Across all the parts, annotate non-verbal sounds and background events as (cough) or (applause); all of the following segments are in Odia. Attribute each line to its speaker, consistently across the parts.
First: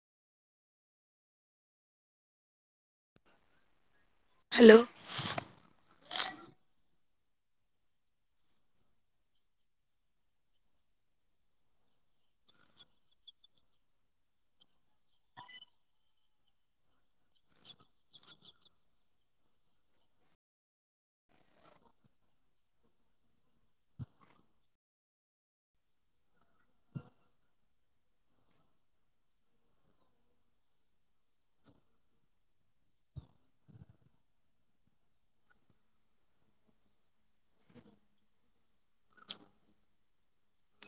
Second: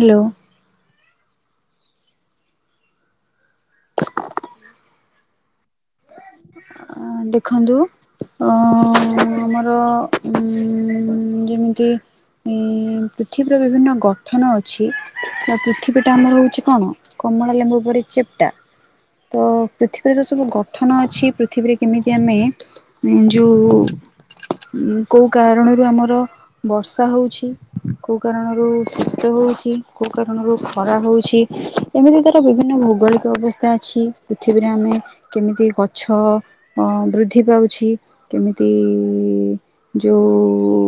Speaker 1: ହ୍ୟାଲୋ।
Speaker 2: ହ୍ୟାଲୋ।
Speaker 1: (unintelligible) ଅ ଦେଖନ୍ତୁ ଅଁ ଆମର ଉଁ ଯେମିତି (unintelligible) ପୃଥିବୀ ର ବିଭିନ୍ନ ଗଠନ ଅଛି ତ ପୃଥିବୀ ଟା ଆମର ହେଉଛି କଣ? କମଳା ଲେମ୍ବୁ ପରି ଚେପ୍ଟା ତ ପୃଥିବୀ ର ସବୁ ଗଠନ ଅଛି ପୃଥିବୀ ରେ କେମିତି ଆମେ ଯୋଉ କୋଉ କାରଣ ରୁ ଆମର ବର୍ଷା ହଉଛି କୋଉ କାରଣ ରୁ ଶୀତ ହୋଉଛି। କୋଉ କାରଣ ରୁ ଖରା ହୋଉଛି ଏମିତି ତାର ବିଭିନ୍ନ ଭୌଗଳିକ ଅବସ୍ଥା ଅଛି ପୃଥିବୀ ରେ ଆମେ କେମିତି ଗଛ ଅ ବୃଦ୍ଧି ପାଉଛି କେମିତି ଯୋଉ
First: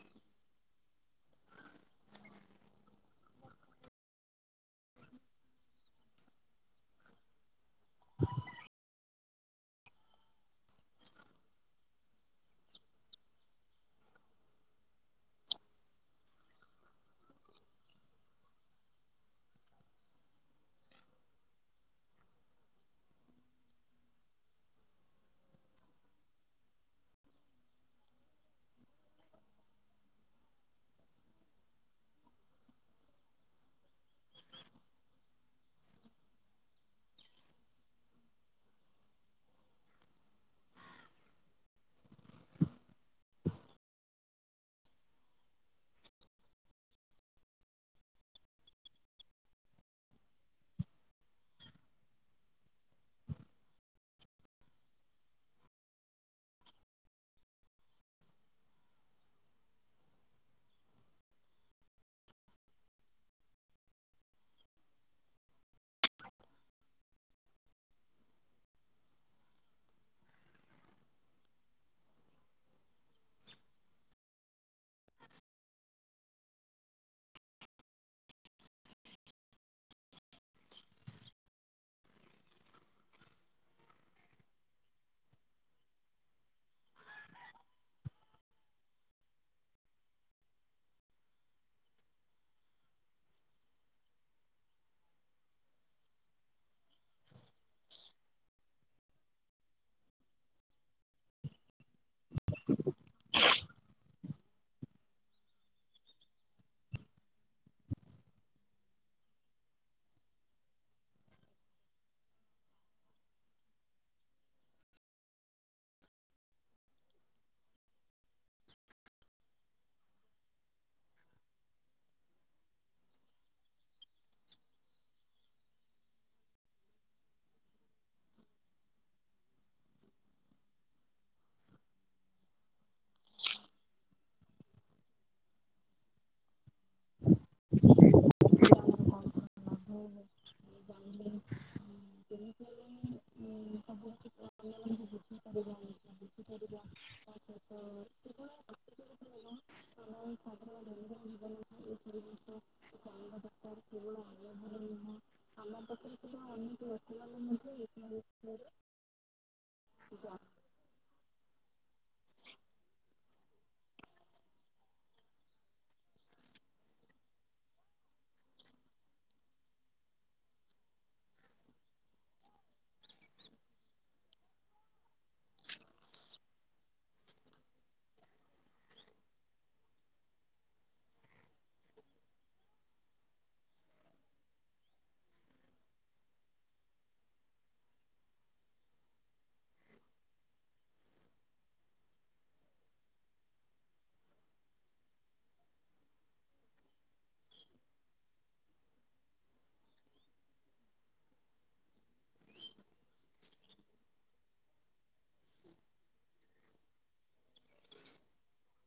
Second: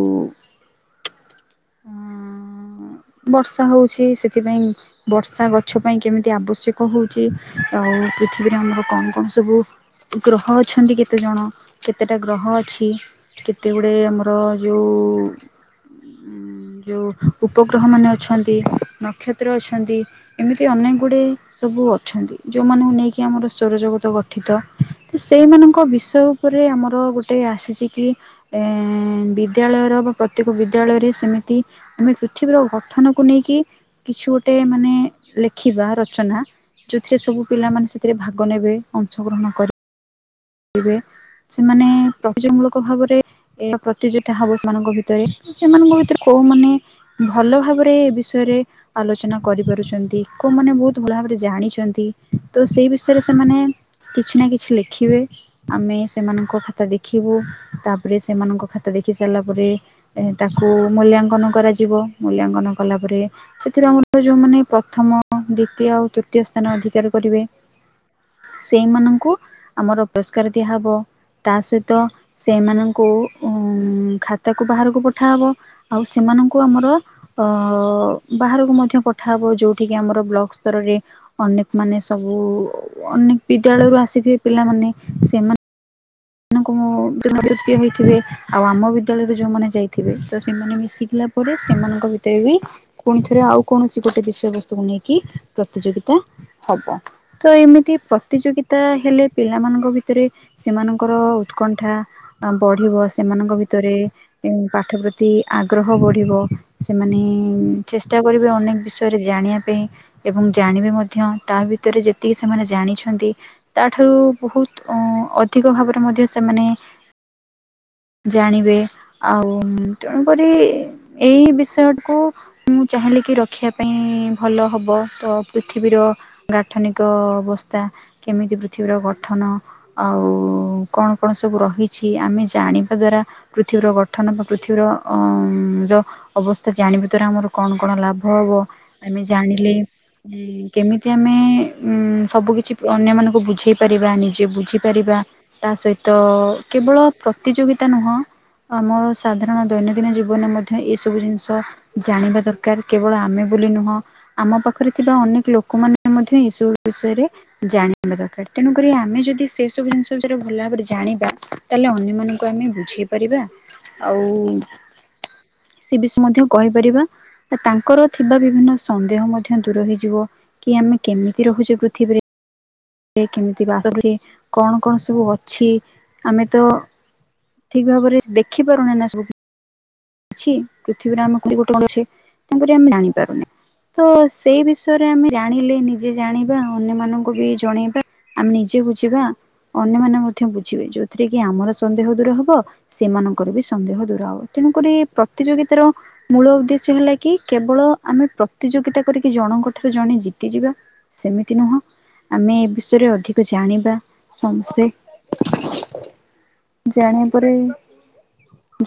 Speaker 1: ହଁ ବର୍ଷା ହଉଛି ସେଥିପାଇଁ ବର୍ଷା ଗଛ ପାଇଁ କେମିତି ଆବଶ୍ୟକ ହଉଛି? ଆଉ ପୃଥିବୀରେ ଆମର କଣ କଣ ସବୁ ଗ୍ରହ ଅଛନ୍ତି କେତେ ଜଣ? କେତେଟା ଗ୍ରହ ଅଛି? କେତେଗୁଡେ ଆମର ଯୋଉ ଯୋଉ ଉପଗ୍ରହ ମାନେ ଅଛନ୍ତି ନକ୍ଷତ୍ର ଅଛନ୍ତି। ଏମିତି ଅନେକ ଗୁଡ଼ିଏ ସବୁ ଅଛନ୍ତି ଯୋଉମାନଙ୍କୁ ନେଇ କି ଆମର ସୌରଜଗତ ଗଠିତ। ତ ସେଇମାନଙ୍କ ବିଷୟ ଉପରେ ଆମର ଗୋଟେ ଆସିଛି କି ଏ ବିଦ୍ୟାଳୟ ର ବା ପ୍ରତ୍ୟେକ ବିଦ୍ୟା ବିଦ୍ୟାଳୟରେ ସେମିତି ଆମେ ପୃଥିବୀର ଗଠନକୁ ନେଇକି କିଛି ଗୋଟେ ମାନେ ଲେଖିବା ରଚନା। ଯୋଉଥିରେ ସବୁ ପିଲାମାନେ ସେଥିରେ ଭାଗ ନେବେ ଅଂଶଗ୍ରହଣ କରି କରିବେ। ସେମାନେ ପ୍ରତି (unintelligible) ମୂଳକ ଭାବରେ ଏ ପ୍ରତିଯୋଗିତା ହବ ସେମାନଙ୍କ ଭିତରେ ସେମାନଙ୍କ ଭିତରେ କୋଉ ମାନେ ଭଲଭାବରେ ଏ ବିଷୟରେ ଆଲୋଚନା କରିପାରୁଛନ୍ତି। କୋଉମାନେ ବହୁତ ଭଲ ଭାବରେ ଜାଣିଛନ୍ତି ତ ସେଇ ବିଷୟରେ ସେମାନେ କିଛି ନା କିଛି ଲେଖିବେ ଆମେ ସେମାନଙ୍କ ଖାତା ଦେଖିବୁ ତାପରେ ସେମାନଙ୍କ ଖାତା ଦେଖି ସାରିଲା ପରେ ଏ ତାକୁ ମୂଲ୍ୟାଙ୍କନ କରାଯିବ ମୂଲ୍ୟାଙ୍କନ କଲା ପରେ ସେଥିରେ ଆମର ଯୋଉମାନେ ପ୍ରଥମ ଦ୍ଵିତୀୟ ଆଉ ତୃତୀୟ ସ୍ଥାନ ଅଧିକାର କରିବେ ସେଇମାନଙ୍କୁ ଆମର ପୁରସ୍କାର ଦିଆହବ। ତା ସହିତ ସେଇମାନଙ୍କୁ ଉ ଖାତାକୁ ବାହାରକୁ ପଠାହବ। ଆଉ ସେମାନଙ୍କୁ ଆମର ଅ ବାହାରକୁ ମଧ୍ୟ ପଠା ହବ ଯୋଉଠିକିି ଆମର ବ୍ଲକ ସ୍ତରରେ ଅନେକ ମାନେ ସବୁ ଅନେକ ବିଦ୍ୟାଳୟ ରୁ ଆସିଥିବେ ପିଲାମାନେ। ସେମାନେ ମାନଙ୍କୁ (inaudible) ହେଇଥିବେ ଆଉ ଆମ ବିଦ୍ୟାଳୟରୁ ଯୋଉ ମାନେ ଯାଇଥିବେ ତ ସେମାନେ ମିଶିକି ଲା ପରେ ସେମାନଙ୍କ ଭିତରେ ବି ପୁଣି ଥରେ ଆଉ କୌଣସି ଗୋଟେ ବିଷୟବସ୍ତୁକୁ ନେଇକି ପ୍ରତିଯୋଗିତା ହବ। ତ ଏମିତି ପ୍ରତିଯୋଗିତା ହେଲେ ପିଲାମାନଙ୍କ ଭିତରେ ସେମାନଙ୍କ ଙ୍କର ଉତ୍କଣ୍ଠା ବଢ଼ିବ ସେମାନଙ୍କ ଭିତରେ ପାଠ ପ୍ରତି ଆଗ୍ରହ ବଢିବ। ସେମାନେ ଚେଷ୍ଟା କରିବେ ଅନେକ ବିଷୟରେ ଜାଣିବା ପାଇଁ ଏବଂ ଜାଣିବେ ମଧ୍ୟ ତା ଭିତରେ ଯେତିକି ସେମାନେ ଜାଣିଛନ୍ତି ତାଠାରୁ ବହୁତ ଅ ଅଧିକ ଭାବରେ ମଧ୍ୟ ସେମାନେ ଜାଣିବେ। ଆଉ ତେଣୁକରି ଏଇ ବିଷୟକୁ ମୁଁ ଚାହିଁଲି କି ରଖିବା ପାଇଁ ଭଲ ହବ ତ ପୃଥିବୀର ଗାଠନିକ ଅବସ୍ଥା କେମିତି ପୃଥିବୀର ଗଠନ ଆଉ ଉ କଣ କଣ ସବୁ ରହିଛି। ଆମେ ଜାଣିବା ଦ୍ୱାରା ପୃଥିବୀର ଗଠନ ବା ପୃଥିବୀର ର ଅ ମ୍ର ଅବସ୍ଥା ଜାଣିବା ଦ୍ଵାରା ଆମର କଣ କଣ ଲାଭ ହବ ଆମେ ଜାଣିଲେ କେମିତି ଆମେ ଉଁ ସବୁକିଛି ଅନ୍ୟମାନଙ୍କୁ ବୁଝେଇ ପାରିବା ନିଜେ ବୁଝିପାରିବା ତା ସହିତ କେବଳ ପ୍ରତିଯୋଗିତା ନୁହଁ ଆମ ସାଧାରଣ ଦୈନନ୍ଦିନ ଜୀବନରେ ମଧ୍ୟ ଏସବୁ ଜିନିଷ ଜାଣିବା ଦରକାର। କେବଳ ଆମେ ବୋଲି ନୁହଁ ଆମ ପାଖରେ ଥିବା ଅନେକ ଲୋକମାନେ ମଧ୍ୟ ଏସବୁ ବିଷୟରେ ଜାଣିବା ଦରକାର ତେଣୁକରି ଆମେ ଯଦି ସେ ସବୁ ଜିନିଷ ଶୟରେ ଭଲ ଭାବରେ ଜାଣିବା ତାହେଲେ ଅନ୍ୟମାନଙ୍କୁ ଆମେ ବୁଝେଇ ପାରିବା। ଆଉ ସେ ବିଷୟ ମଧ୍ୟ କହିପାରିବା ତାଙ୍କର ଥିବା ବିଭିନ୍ନ ସନ୍ଦେହ ମଧ୍ୟ ଦୂର ହେଇଯିବ କି ଆମେ କେମିତି ରହୁଛେ ପୃଥିବୀରେ କେମିତି ବାସ କଣ (unintelligible) କଣ ସବୁ ଅଛି ଆମେ ତ ଠିକ ଭାବରେ ଦେଖିପାରୁନେ ନା ସବୁ କିଛି ପୃଥିବୀରେ ଆମ ଗୋଟେ ଅଛେ ତେଣୁ ଆମେ ଜାଣି ପାରୁନେ। ତ ସେଇ ବିଷୟରେ ଆମେ ଜାଣିଲେ ନିଜେ ଜାଣିବା ଅନ୍ୟମାନଙ୍କୁ ବି ଜଣେଇବା ଆମେ ନିଜେ ବୁଝିବା ଅନ୍ୟମାନେ ମଧ୍ୟ ବୁଝିବେ ଯୋଉଥିରେ କି ଆମର ସନ୍ଦେହ ଦୂର ହବ ସେମାନଙ୍କର ବି ସନ୍ଦେହ ଦୂୁର ହବ ତେଣୁକରି ପ୍ରତିଯୋଗିତାର ମୂଳ ଉଦ୍ଦେଶ୍ୟ ହେଲା କି କେବଳ ଆମେ ପ୍ରତିଯୋଗିତା କରିକି ଜଣଙ୍କ ଠାରୁ ଜଣେ ଜିତିଯିବା ସେମିତି ନୁହଁ ଆମେ ଏ ବିଷୟରେ ଅଧିକ ଜାଣିବା ସମସ୍ତେ ଜାଣିବା ପରେ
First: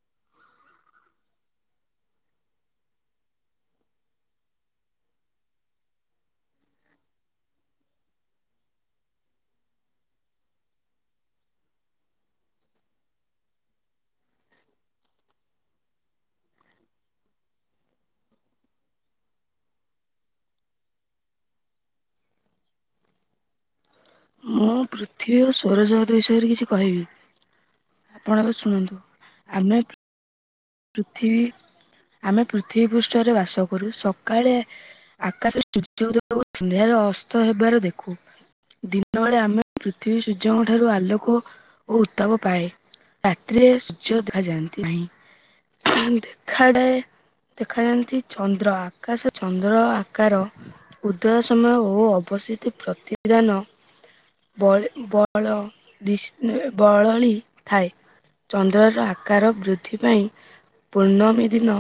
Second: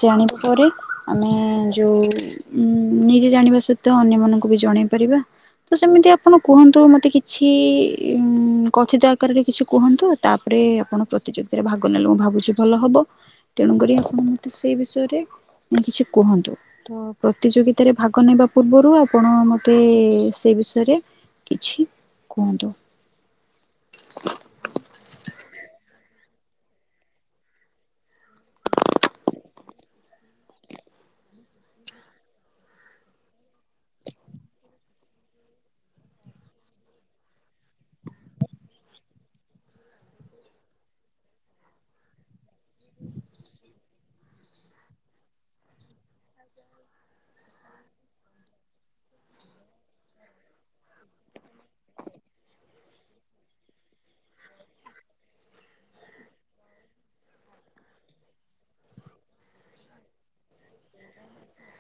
Speaker 1: ଜାଣିବା ପରେ ଆମେ ଯୋଉ ନିଜେ ଜାଣିବା ସହିତ ଅନ୍ୟ ମାନଙ୍କୁ ବି ଜଣେଇ ପାରିବା ତ ସେମିତି ଆପଣ କୁହନ୍ତୁ ମତେ କିଛି ଉଁ -କଥିତ ଆକାରରେ କିଛି କୁହନ୍ତୁ ତାପରେ ଆପଣ ପ୍ରତିଯୋଗିତାରେ ଭାଗ ନେଲେ ମୁଁ ଭାବୁଛି ଭଲ ହବ ତେଣୁ କରି ଆପଣ ମତେ ସେଇ ବିଷୟରେ କିଛି କୁହନ୍ତୁ। ତ ପ୍ରତିଯୋଗିତାରେ ଭାଗ ନେବା ପୂର୍ବରୁ ଆପଣ ମତେ ସେ ବିଷୟରେ କିଛି କୁହନ୍ତୁ।
Speaker 2: ମୁଁ ପୃଥିବୀ ସ୍ୱରଜଗତ ବିଷୟରେ କିଛି କହିବି। ଆପଣଙ୍କ ଶୁଣନ୍ତୁ ଆମେ ପୃଥିବୀ ଆମେ ପୃଥିବୀ ପୃଷ୍ଠରେ ବାସ କରୁ ସକାଳେ ଆକାଶ ରେ ସୂର୍ଯ୍ୟ ଉଦୟ (unintelligible) ଅସ୍ତ ହେବାର ଦେଖୁ। ଦିନବେଳେ ଆମେ ପୃଥିବୀ ସୂର୍ଯ୍ୟଙ୍କ ଠାରୁ ଆଲୋକ ଓ ଉତ୍ତାପ ପାଏ। ରାତିରେ ସୂର୍ଯ୍ୟ ଦେଖା ଯାଆନ୍ତି ନାହିଁ। ଦେଖାଯାଏ ଦେଖାଯାନ୍ତି ଚନ୍ଦ୍ର ଆକାଶ ଚନ୍ଦ୍ର ଆକାର ଉଦୟ ସମୟ ଓ ଅବସିଧ ପ୍ରତିଦାନ ବଳି ବଳ (unintelligible) ବଳଳି ଥାଏ। ଚନ୍ଦ୍ରର ଆକାର ବୃଦ୍ଧି ପାଇଁ ପୂର୍ଣ୍ଣମୀ ଦିନ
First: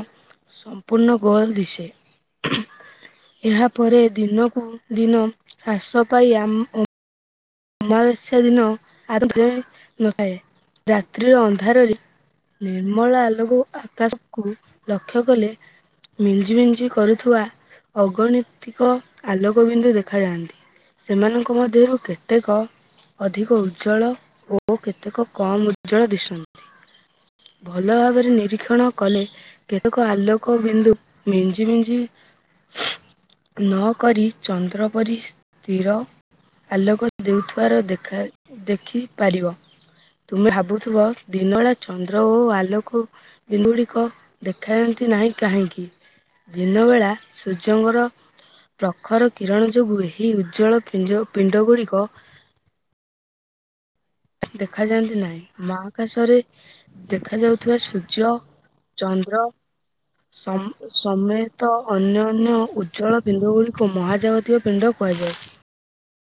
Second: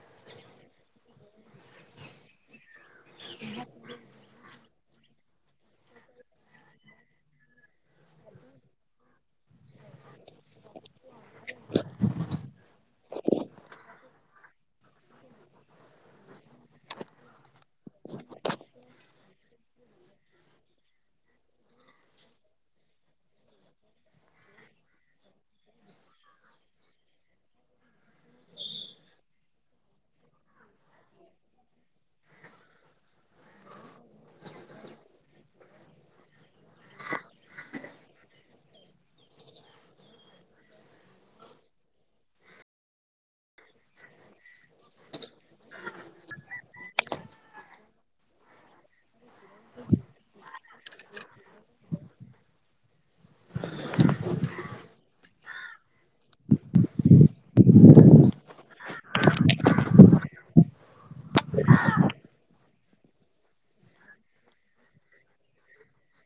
Speaker 2: ସମ୍ପୂର୍ଣ୍ଣ ଗୋଲ୍ ଦିସେ। ଏହାପରେ ଦିନକୁ ଦିନ ହ୍ରାସ ପାଇ ଆମ ଅମାବାସ୍ୟା ଦିନ ଆରମ୍ଭ ନଥାଏ ରାତ୍ରିର ଅନ୍ଧାରରେ ନିର୍ମଳ ଆଲୋକ ଆକାଶକୁ ଲକ୍ଷ୍ୟ କଲେ ମିଞ୍ଜି ମିଞ୍ଜି କରୁଥୁବା ଅଗଣିତିକ ଆଲୋକବିନ୍ଦୁ ଦେଖାଯାଆନ୍ତି। ସେମାନଙ୍କ ମଧ୍ୟରୁ କେ କେତେକ ଅଧିକ ଉଜ୍ଜ୍ୱଳ ଓ ଓ କେତେକ କମ୍ ଉଜ୍ଜ୍ୱଳ ଦିଶନ୍ତି। ଭଲ ଭାବରେ ନିରୀକ୍ଷଣ କଲେ। କେତେକ ଆଲୋକ ବିନ୍ଦୁ ମିଞ୍ଜି ମିଞ୍ଜି (unintelligible) ନ କରି ଚନ୍ଦ୍ର ପରି ସ୍ତିର ଆଲୋକ ଦେଉଥିବାର ଦେଖା ଦେଖିପାରିବ। ତୁମେ ଭାବୁଥିବ ଦିନବେଳା ଚନ୍ଦ୍ର ଓ ଆଲୋକୁ ବିନ୍ଦୁଗୁଡ଼ିକ ଦେଖାଯାଆନ୍ତି ନାହିଁ କାହିଁକି? ଦିନବେଳା ସୂର୍ଯ୍ୟଙ୍କର ପ୍ରଖର କିରଣ ଯୋଗୁଁ ଏହି ଉଜ୍ଜ୍ୱଳ ପିଞ ପିଣ୍ଡ ଗୁଡ଼ିକ ଦେଖାଯାଆନ୍ତି ନାହିଁ, ମହାକାଶରେ ଦେଖା ଯାଉଥିବା ସୂର୍ଯ୍ୟ। ଚନ୍ଦ୍ର ସମ୍ ସମେତ ଅନ୍ୟନ୍ୟ ଉଜ୍ଜଳ ପିଣ୍ଡ ଗୁଡିକୁ ମହାଜାଗତିକ ପିଣ୍ଡ କୁହାଯାଏ।
Speaker 1: (inaudible)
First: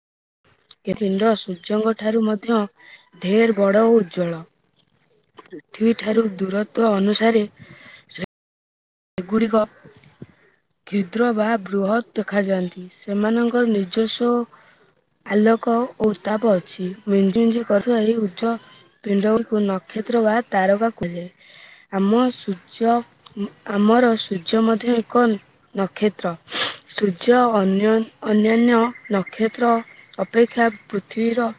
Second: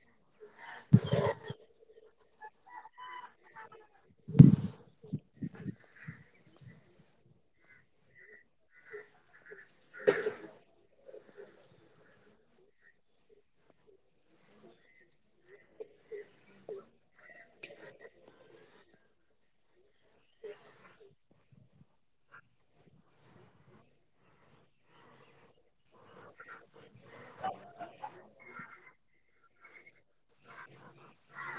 Speaker 2: କେପେନ୍ଦ୍ର ସୂର୍ଯ୍ୟଙ୍କ ଠାରୁ ମଧ୍ୟ ଢେର୍ ବଡ ଓ ଉଜ୍ଜଳ (inaudible) ପୃଥିବୀ ଠାରୁ ଏଗୁଡ଼ିକ। (inaudible) କ୍ଷ୍ୟୁଦ୍ର ବା ବୃହତ୍ ଦେଖାାଯାଆନ୍ତି। ସେମାନଙ୍କର ନିଜସ୍ଵ ଆଲୋକ ଓ ଉତ୍ତାପ ଅଛି। ମିଞ୍ଜି ମିଞ୍ଜି କରୁଥିବା ଏହି ଉଚ୍ଚ ପିଣ୍ଡଗୁଡିକୁ ନକ୍ଷତ୍ର ବା ତାରକା କୁହାଯାଏ। ଆମ ସୂର୍ଯ୍ୟ ଆମର ସୂର୍ଯ୍ୟ ମଧ୍ୟ ଏକ ନ ନକ୍ଷତ୍ର (unintelligible) ସୂର୍ଯ୍ୟ ଅନ୍ୟନ୍ ଅନ୍ୟାନ୍ୟ ନକ୍ଷତ୍ର ଅପେକ୍ଷା ପୃଥିବୀର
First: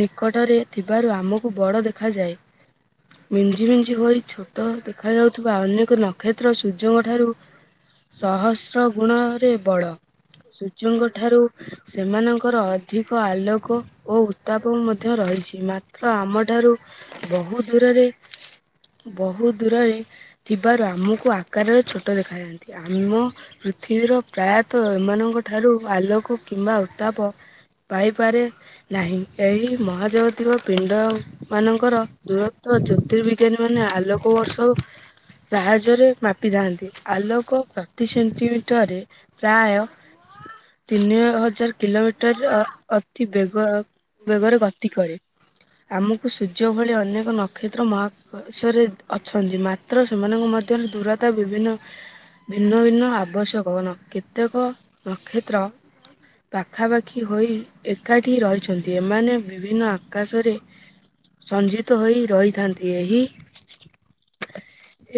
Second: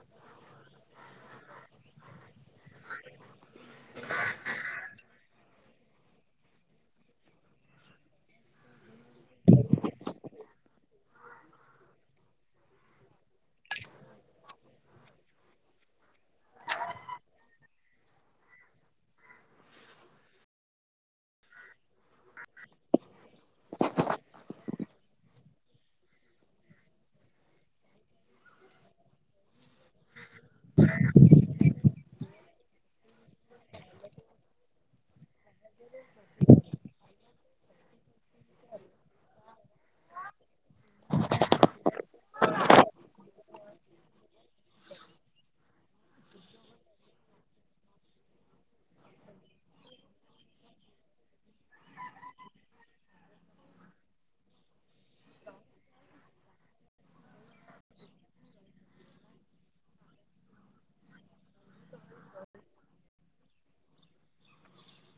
Speaker 2: ନିକଟରେ ଥିବାରୁ ଆମକୁ ବଡ଼ ଦେଖାଯାଏ। ମିଞ୍ଜି ମିଞ୍ଜି ହୋଇ ଛୋଟ ଦେଖାଯାଉଥିବା ଅନେକ ନକ୍ଷତ୍ର ସୂର୍ଯ୍ୟଙ୍କ ଠାରୁ ସହସ୍ର ଗୁଣରେ ବଡ, ସୂର୍ଯ୍ୟଙ୍କ ଠାରୁ ସେମାନଙ୍କର ଅଧିକ ଆଲୋକ ଓ ଉତ୍ତାପ ମଧ୍ୟ ରହିଛି, ମାତ୍ର ଆମ ଠାରୁ ବହୁତ୍ ଦୂରରେ ବହୁତ୍ ଦୂରରେ ଥିବାରୁ ଆମକୁ ଆକାରରେ ଛୋଟ ଦେଖାଯାଆନ୍ତି। ଆମ ପୃଥିବୀର ପ୍ରାୟତଃ ଏମାନଙ୍କ ଠାରୁ ଆଲୋକ କିମ୍ବା ଉତ୍ତାପ ପାଇପାରେ ନାହିଁ, ଏହି ମହାଜାଗତିକ ପିଣ୍ଡ ମାନଙ୍କର ଦୂରତ୍ବ ଜ୍ୟୋତିର୍ବିଜ୍ଞାନୀ ମାନେ ଆଲୋକ ବର୍ଷକୁ ସାହା ନିଜରେ ମାପିଥାନ୍ତି, ଆଲୋକ ପ୍ରତି ସେଣ୍ଟିମିଟରରେ ପ୍ରାୟ ତିନି ହଜାର କିଲୋମିଟର ମିଟର ଅ ଅତି ବେଗ ବେଗରେ ଗତି କରେ। ଆମକୁ ସୂର୍ଯ୍ୟ ଭଳି ଅନେକ ନକ୍ଷତ୍ର ମହାକାଶରେ ଅଛନ୍ତି। ମାତ୍ର ସେମାନଙ୍କ ମ ଧ୍ୟରେ ଦୂରତା ବିଭିନ୍ନ ଭିନ୍ନ ଭିନ୍ନ ଆବଶ୍ୟକ ନ କେତେକ ନକ୍ଷତ୍ର ପାଖାପାଖି ହୋଇ ଏକାଠି ରହିଛନ୍ତି, ଏମାନେ ବିଭିନ୍ନ ଆକାଶରେ ସଞ୍ଜିତ ହୋଇ ରହିଥାନ୍ତି, ଏହି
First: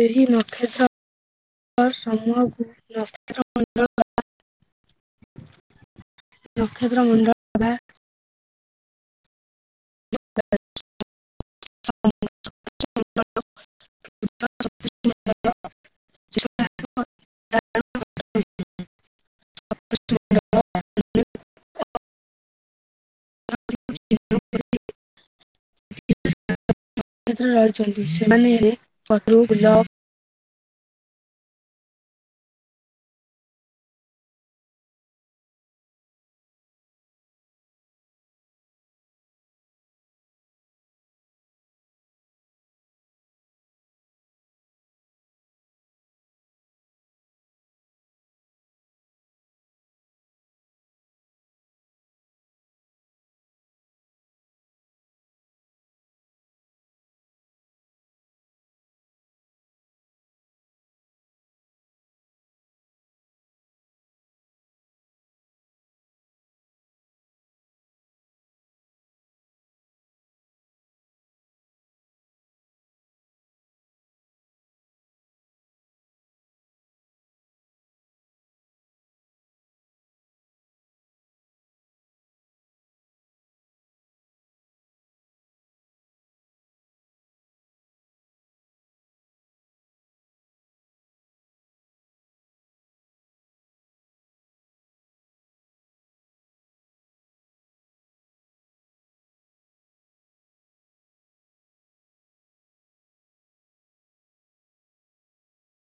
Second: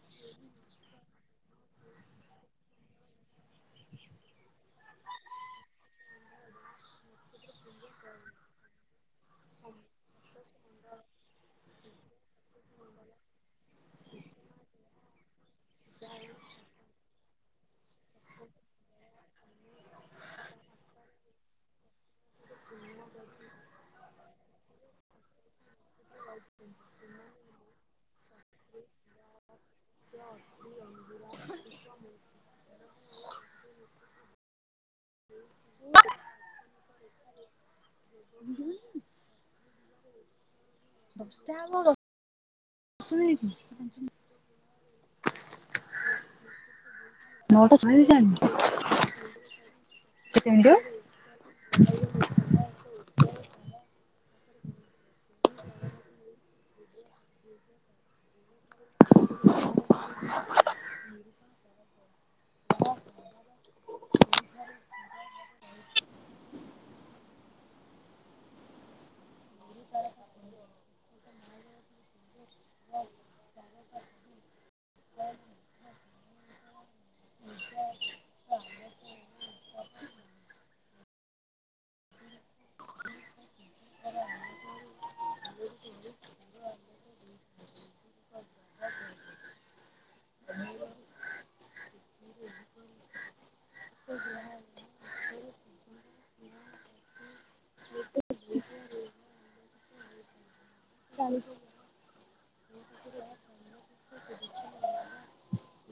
Speaker 2: ଏହି ନ (unintelligible) ଅ ସମୂହକୁ ନକ୍ଷତ୍ର ମଣ୍ଡଳ କ ନକ୍ଷତ୍ର ମଣ୍ଡଳ ବା
Speaker 1: (inaudible) (inaudible)
Speaker 2: (unintelligible) (unintelligible) ନକ୍ଷତ୍ର ରହିଛନ୍ତି, ସେମାନେ ପଦୁ ବିଲ
Speaker 1: (inaudible) (unintelligible) ହୁଁ। ଦଶଟା ହେବ ଶୋଇନି ନଅଟା ଚାଳିଶ ହେଲାଣି। ହଁ ଚାଲିଶ।